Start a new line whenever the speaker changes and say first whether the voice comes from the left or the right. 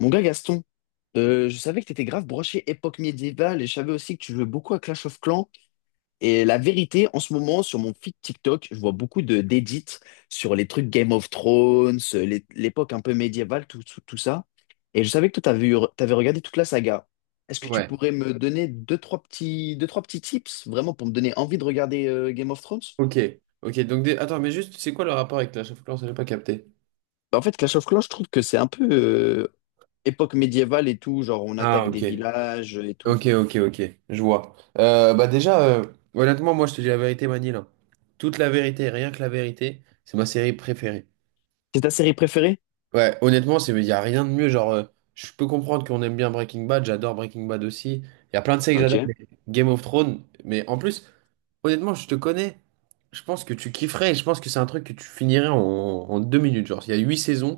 left: Mon gars Gaston, je savais que t'étais grave broché époque médiévale et je savais aussi que tu jouais beaucoup à Clash of Clans. Et la vérité, en ce moment, sur mon feed TikTok, je vois beaucoup de d'edits sur les trucs Game of Thrones, l'époque un peu médiévale, tout ça. Et je savais que toi, t'avais regardé toute la saga. Est-ce que tu
right: Ouais.
left: pourrais me donner deux, trois petits tips, vraiment, pour me donner envie de regarder Game of Thrones?
right: Ok. Ok. Donc, attends, mais juste, c'est quoi le rapport avec la of Clans? Je n'ai pas capté.
left: Bah, en fait, Clash of Clans, je trouve que c'est un peu époque médiévale et tout, genre on
right: Ah,
left: attaque
right: ok.
left: des villages et tout.
right: Ok, ok, ok. Je vois. Bah, déjà, honnêtement, moi, je te dis la vérité, Manil, hein. Toute la vérité, rien que la vérité, c'est ma série préférée.
left: C'est ta série préférée?
right: Ouais, honnêtement, il n'y a rien de mieux. Genre, je peux comprendre qu'on aime bien Breaking Bad. J'adore Breaking Bad aussi. Il y a plein de séries que j'adore,
left: Ok.
right: mais Game of Thrones. Mais en plus. Honnêtement, je te connais. Je pense que tu kifferais et je pense que c'est un truc que tu finirais en 2 minutes. Genre, il y a 8 saisons,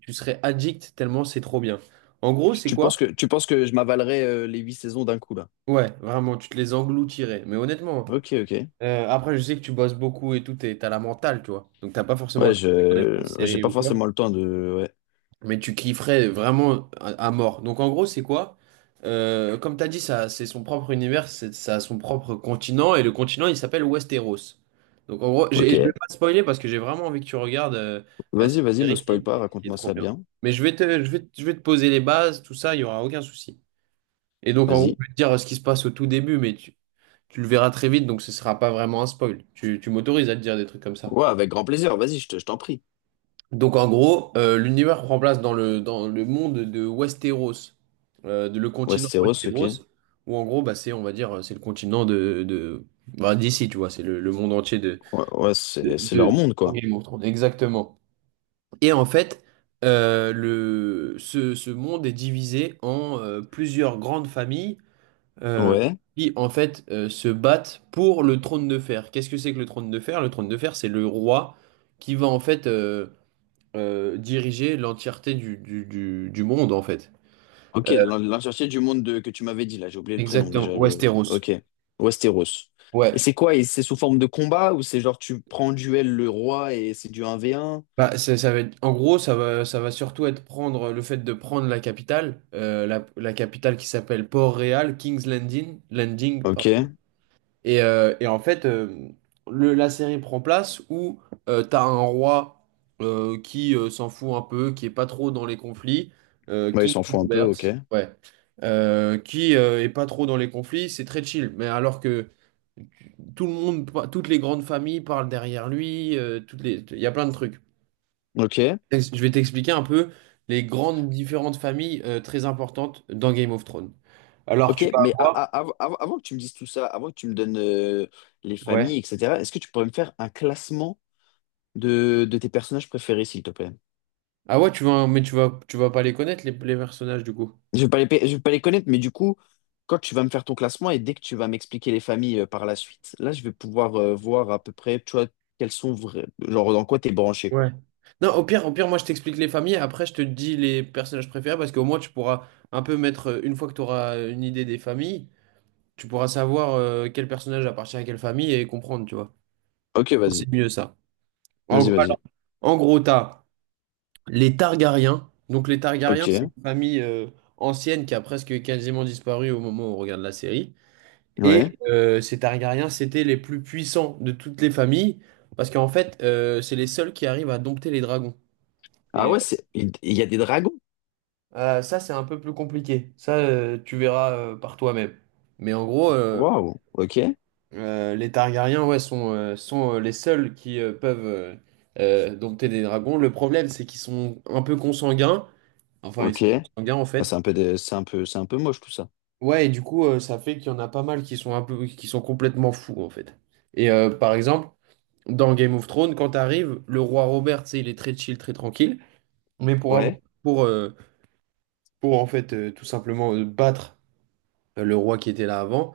right: tu serais addict tellement c'est trop bien. En gros,
left: Tu,
right: c'est
left: tu
right: quoi?
left: penses que, tu penses que je m'avalerais les 8 saisons d'un coup, là?
right: Ouais, vraiment, tu te les engloutirais. Mais honnêtement,
left: Ok, ok.
right: après, je sais que tu bosses beaucoup et tout, et t'as la mentale, tu vois. Donc, t'as pas forcément le temps de regarder plein de
left: J'ai
right: séries
left: pas
right: ou quoi.
left: forcément le temps de... Ouais.
right: Mais tu kifferais vraiment à mort. Donc en gros, c'est quoi? Comme tu as dit, ça, c'est son propre univers, ça a son propre continent, et le continent, il s'appelle Westeros. Donc en gros, je vais
left: Ok.
right: pas te spoiler parce que j'ai vraiment envie que tu regardes cette
left: Vas-y, vas-y, me
right: série qui
left: spoil pas,
right: est, qui est
left: raconte-moi
right: trop
left: ça
right: bien.
left: bien.
right: Mais je vais te poser les bases, tout ça, il y aura aucun souci. Et donc en gros,
left: Vas-y.
right: je vais te dire ce qui se passe au tout début, mais tu le verras très vite, donc ce sera pas vraiment un spoil. Tu m'autorises à te dire des trucs comme ça.
left: Ouais, avec grand plaisir, vas-y, je t'en prie.
right: Donc en gros, l'univers prend place dans le, monde de Westeros, de le continent
left: Westeros, ok.
right: Westeros, où en gros, bah, c'est, on va dire, c'est le continent de bah, d'ici, tu vois, c'est le monde entier
left: Ouais, ouais,
right: de,
left: c'est
right: de-
left: leur monde,
right: de
left: quoi.
right: Game of Thrones. Exactement. Et en fait, ce monde est divisé en plusieurs grandes familles euh,
left: Ouais.
right: qui, en fait, se battent pour le trône de fer. Qu'est-ce que c'est que le trône de fer? Le trône de fer, c'est le roi qui va, en fait, diriger l'entièreté du monde, en fait.
left: Ok,
right: Euh,
left: l'entièreté du monde que tu m'avais dit, là, j'ai oublié le prénom
right: Exactement,
left: déjà.
right: Westeros.
left: Ok. Westeros. Et
right: Ouais.
left: c'est quoi? Et c'est sous forme de combat ou c'est genre tu prends en duel le roi et c'est du un v un?
right: Bah, ça va être, en gros, ça va surtout être prendre le fait de prendre la capitale, la capitale qui s'appelle Port-Réal, King's Landing, Landing, pardon.
left: Ok.
right: Et en fait, la série prend place où t'as un roi qui s'en fout un peu, qui est pas trop dans les conflits,
left: Ouais, ils
right: King
left: s'en foutent un peu,
right: Robert,
left: ok.
right: ouais, qui est pas trop dans les conflits, c'est très chill. Mais alors que tout le monde, toutes les grandes familles parlent derrière lui, il y a plein de trucs.
left: Ok.
right: Je vais t'expliquer un peu les grandes différentes familles très importantes dans Game of Thrones. Alors
left: Ok,
right: tu vas
left: mais
right: avoir...
left: avant que tu me dises tout ça, avant que tu me donnes les familles,
right: Ouais.
left: etc., est-ce que tu pourrais me faire un classement de tes personnages préférés, s'il te plaît?
right: Ah ouais, tu vas, mais tu vas pas les connaître, les personnages, du coup.
left: Je vais pas les connaître, mais du coup, quand tu vas me faire ton classement et dès que tu vas m'expliquer les familles par la suite, là, je vais pouvoir voir à peu près, tu vois, quels sont vrais, genre dans quoi t'es branché,
right: Ouais.
left: quoi.
right: Non, au pire, moi je t'explique les familles, après je te dis les personnages préférés, parce qu'au moins tu pourras un peu mettre, une fois que tu auras une idée des familles, tu pourras savoir quel personnage appartient à quelle famille et comprendre, tu vois.
left: Ok,
right: C'est mieux ça. En, gros,
left: vas-y.
right: en gros, t'as les Targaryens. Donc les Targaryens, c'est
left: Ok,
right: une famille ancienne qui a presque quasiment disparu au moment où on regarde la série.
left: ouais.
right: Et ces Targaryens, c'était les plus puissants de toutes les familles, parce qu'en fait, c'est les seuls qui arrivent à dompter les dragons.
left: Ah
right: Et
left: ouais, c'est, il y a des dragons.
right: ah, ça, c'est un peu plus compliqué. Ça, tu verras par toi-même. Mais en gros,
left: Waouh, ok,
right: les Targaryens, ouais, sont les seuls qui peuvent dompter des dragons. Le problème, c'est qu'ils sont un peu consanguins. Enfin, ils
left: ok.
right: sont consanguins, en
left: Ah,
right: fait.
left: c'est un peu moche tout ça.
right: Ouais, et du coup, ça fait qu'il y en a pas mal qui sont complètement fous, en fait. Et par exemple, dans Game of Thrones, quand t'arrives, le roi Robert, tu sais, il est très chill, très tranquille. Mais pour avoir,
left: Ouais.
right: pour, euh, pour en fait, tout simplement battre le roi qui était là avant,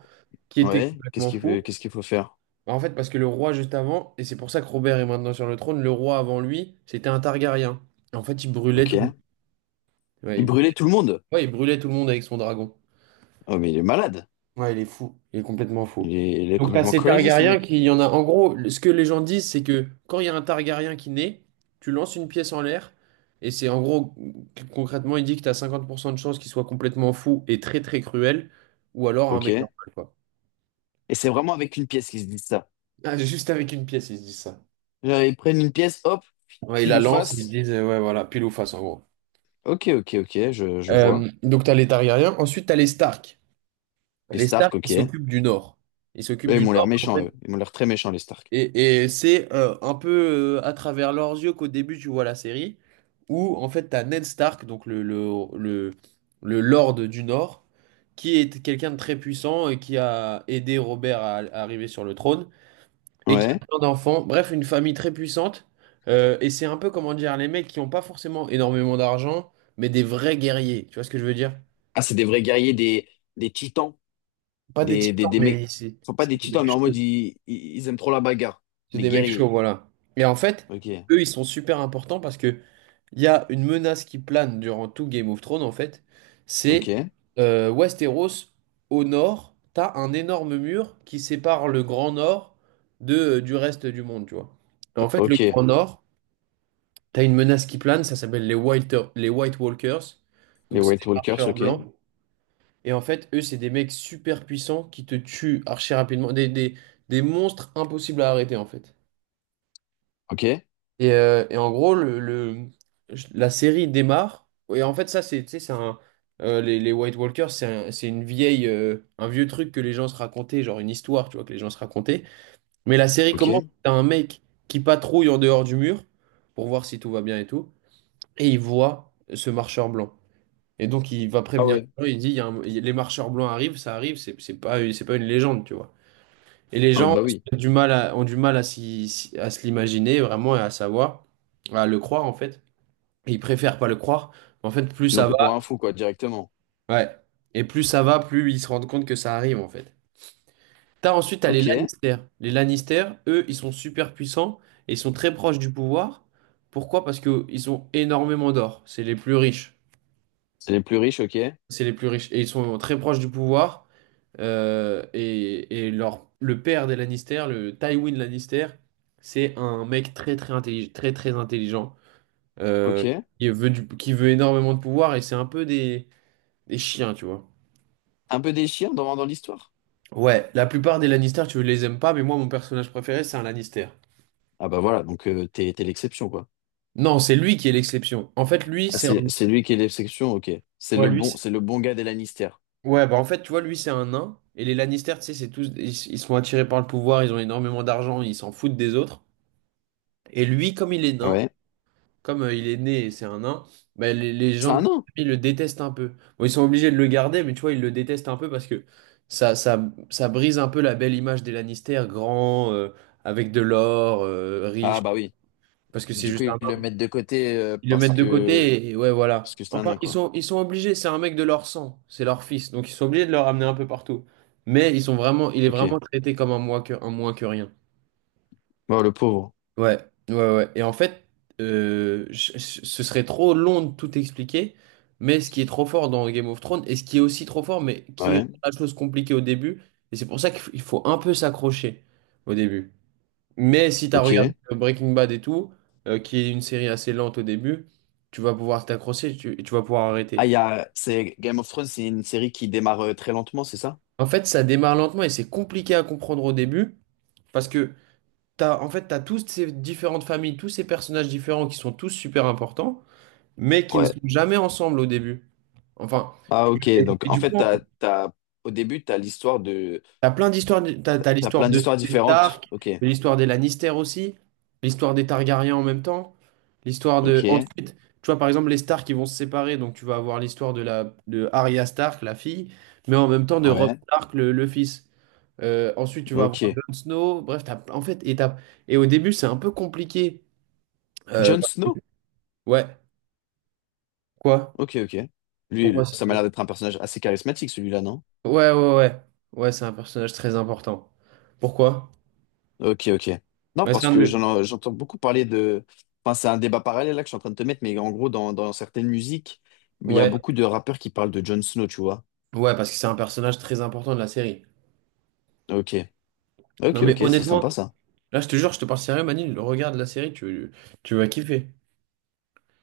right: qui était
left: Ouais,
right: complètement fou.
left: qu'est-ce qu'il faut faire?
right: Bah, en fait, parce que le roi juste avant, et c'est pour ça que Robert est maintenant sur le trône, le roi avant lui, c'était un Targaryen. En fait, il brûlait tout le monde.
left: Ok.
right: Ouais,
left: Il
right: il
left: brûlait
right: brûlait,
left: tout le monde.
right: ouais, il brûlait tout le monde avec son dragon.
left: Oh, mais il est malade.
right: Ouais, il est fou. Il est complètement fou.
left: Il est
right: Donc, t'as
left: complètement
right: ces
left: crazy, ce
right: Targaryens
left: mec.
right: qui, il y en a. En gros, ce que les gens disent, c'est que quand il y a un Targaryen qui naît, tu lances une pièce en l'air, et c'est en gros, concrètement, il dit que t'as 50% de chances qu'il soit complètement fou et très très cruel, ou alors un
left: Ok.
right: mec
left: Et
right: normal, quoi.
left: c'est vraiment avec une pièce qu'ils se disent ça.
right: Ah, juste avec une pièce, ils se disent ça.
left: Genre, ils prennent une pièce, hop,
right: Ouais, ils
left: pile
right: la
left: ou
right: lancent, ils se
left: face.
right: disent, ouais, voilà, pile ou face, en gros.
left: Ok, ok, ok, je vois.
right: Donc, t'as les Targaryens. Ensuite, t'as les Stark.
left: Les
right: Les Stark,
left: Stark,
right: ils
left: ok.
right: s'occupent du Nord. Ils
left: Là,
right: s'occupent
left: ils
right: du
left: m'ont l'air
right: Nord. En
left: méchants, eux.
right: fait,
left: Ils m'ont l'air très méchants, les Stark.
right: et c'est un peu à travers leurs yeux qu'au début tu vois la série, où en fait t'as Ned Stark, donc le Lord du Nord, qui est quelqu'un de très puissant et qui a aidé Robert à arriver sur le trône, et qui a
left: Ouais.
right: plein d'enfants, bref, une famille très puissante. Et c'est un peu, comment dire, les mecs qui n'ont pas forcément énormément d'argent, mais des vrais guerriers, tu vois ce que je veux dire?
left: Ah, c'est des vrais guerriers, des titans.
right: Pas des titans,
left: Des mecs.
right: mais c'est
left: Enfin, pas des
right: c'est des
left: titans,
right: mecs
left: mais en mode,
right: chauds.
left: ils aiment trop la bagarre.
right: C'est
left: Des
right: des mecs chauds,
left: guerriers.
right: voilà. Et en fait,
left: Ok,
right: eux, ils sont super importants parce que il y a une menace qui plane durant tout Game of Thrones, en fait. C'est
left: ok,
right: Westeros, au nord, t'as un énorme mur qui sépare le Grand Nord du reste du monde, tu vois. Et en fait, le
left: ok.
right: Grand Nord, t'as une menace qui plane, ça s'appelle les White Walkers.
left: Les
right: Donc, c'est des
left: White Walkers,
right: marcheurs
left: ok.
right: blancs. Et en fait, eux, c'est des mecs super puissants qui te tuent archi rapidement. Des monstres impossibles à arrêter, en fait.
left: Ok,
right: Et en gros, la série démarre. Et en fait, ça, c'est, tu sais, les White Walkers, c'est un- c'est une vieille, un vieux truc que les gens se racontaient, genre une histoire, tu vois, que les gens se racontaient. Mais la série commence,
left: ok.
right: t'as un mec qui patrouille en dehors du mur pour voir si tout va bien et tout. Et il voit ce marcheur blanc. Et donc, il va
left: Ah
right: prévenir
left: ouais.
right: les gens, il dit, il y a un- il y a- les marcheurs blancs arrivent, ça arrive, c'est pas, c'est pas une légende, tu vois. Et les
left: Ah
right: gens
left: bah oui,
right: ont du mal à, à se l'imaginer vraiment et à savoir, à le croire en fait. Et ils préfèrent pas le croire. En fait, plus
left: ils l'ont
right: ça
left: pris
right: va,
left: pour un fou, quoi, directement.
right: ouais. Et plus ça va, plus ils se rendent compte que ça arrive en fait. T'as ensuite, t'as les
left: Ok, c'est
right: Lannister. Les Lannister, eux, ils sont super puissants et ils sont très proches du pouvoir. Pourquoi? Parce qu'ils ont énormément d'or. C'est les plus riches.
left: les plus riches, ok,
right: C'est les plus riches. Et ils sont très proches du pouvoir. Et leur, le père des Lannister, le Tywin Lannister, c'est un mec très très intelligent, euh,
left: ok.
right: qui veut énormément de pouvoir et c'est un peu des chiens, tu vois.
left: Un peu déchirant dans l'histoire.
right: Ouais, la plupart des Lannister, tu les aimes pas, mais moi mon personnage préféré c'est un Lannister.
left: Ah bah voilà, donc t'es l'exception, quoi.
right: Non, c'est lui qui est l'exception. En fait, lui
left: Ah,
right: c'est un,
left: c'est lui qui est l'exception, ok.
right: ouais, lui, c'est-
left: C'est le bon gars des Lannister.
right: ouais, bah en fait tu vois lui c'est un nain et les Lannister, tu sais, c'est tous, ils sont attirés par le pouvoir, ils ont énormément d'argent, ils s'en foutent des autres. Et lui, comme il est nain,
left: Ouais.
right: comme il est né et c'est un nain, bah, les
left: C'est
right: gens de
left: un
right: sa
left: nain.
right: famille le détestent un peu. Bon, ils sont obligés de le garder, mais tu vois, ils le détestent un peu parce que ça, ça, ça brise un peu la belle image des Lannister, grand, avec de l'or,
left: Ah
right: riche,
left: bah oui.
right: parce que c'est
left: Du coup,
right: juste un
left: ils le
right: nain.
left: mettent de côté
right: Ils le mettent de côté et ouais,
left: parce
right: voilà.
left: que c'est un
right: Enfin,
left: nain,
right: ils
left: quoi.
right: sont, ils sont obligés, c'est un mec de leur sang, c'est leur fils, donc ils sont obligés de le ramener un peu partout. Mais il est
left: Ok.
right: vraiment traité comme un moins que rien.
left: Bon, le pauvre.
right: Ouais, ouais, ouais. Et en fait, ce serait trop long de tout expliquer, mais ce qui est trop fort dans Game of Thrones, et ce qui est aussi trop fort, mais qui
left: Ouais.
right: rend la chose compliquée au début, et c'est pour ça qu'il f- il faut un peu s'accrocher au début. Mais si tu as regardé
left: Ok.
right: Breaking Bad et tout, qui est une série assez lente au début, tu vas pouvoir t'accrocher et tu vas pouvoir arrêter.
left: Ah, il y a... c'est Game of Thrones, c'est une série qui démarre très lentement, c'est ça?
right: En fait, ça démarre lentement et c'est compliqué à comprendre au début, parce que en fait, t'as toutes ces différentes familles, tous ces personnages différents qui sont tous super importants, mais qui ne sont
left: Ouais.
right: jamais ensemble au début. Enfin,
left: Ah ok,
right: et,
left: donc
right: et
left: en
right: du
left: fait,
right: coup,
left: t'as... au début, t'as l'histoire de...
right: t'as plein d'histoires. T'as
left: T'as
right: l'histoire
left: plein
right: de,
left: d'histoires
right: des
left: différentes.
right: Stark,
left: Ok,
right: mais l'histoire des Lannister aussi, l'histoire des Targaryens en même temps, l'histoire de.
left: ok,
right: Ensuite, tu vois, par exemple, les Stark qui vont se séparer, donc tu vas avoir l'histoire de Arya Stark, la fille, mais en même temps de Robb
left: ouais,
right: Stark, le fils. Ensuite, tu vas avoir
left: ok.
right: Jon Snow. Bref, t'as, en fait, et, t'as- et au début, c'est un peu compliqué. Euh,
left: Jon Snow?
right: ouais, quoi?
left: Ok, ok. Lui,
right: Pourquoi ça?
left: ça m'a l'air d'être un personnage assez charismatique, celui-là, non?
right: Ouais, ouais, ouais. Ouais, c'est un personnage très important. Pourquoi?
left: Ok, ok. Non,
right: Ouais, c'est
left: parce
right: un
left: que
right: de mes-
left: j'entends beaucoup parler de... Enfin, c'est un débat parallèle là que je suis en train de te mettre, mais en gros, dans certaines musiques, il y a
right: Ouais.
left: beaucoup de rappeurs qui parlent de Jon Snow, tu vois.
right: Ouais, parce que c'est un personnage très important de la série.
left: Ok, ok,
right: Non, mais
left: ok, c'est sympa
right: honnêtement,
left: ça.
right: là, je te jure, je te parle sérieux, Manil. Regarde la série, tu vas kiffer.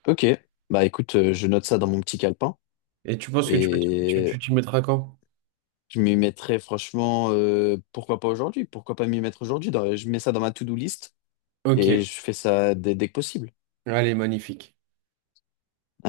left: Ok, bah écoute, je note ça dans mon petit calepin
right: Et tu penses que tu vas kiffer, tu,
left: et
right: tu t'y mettras quand?
left: je m'y mettrai franchement, pourquoi pas aujourd'hui? Pourquoi pas m'y mettre aujourd'hui? Je mets ça dans ma to-do list.
right: Ok.
left: Et je fais ça dès que possible.
right: Allez, magnifique.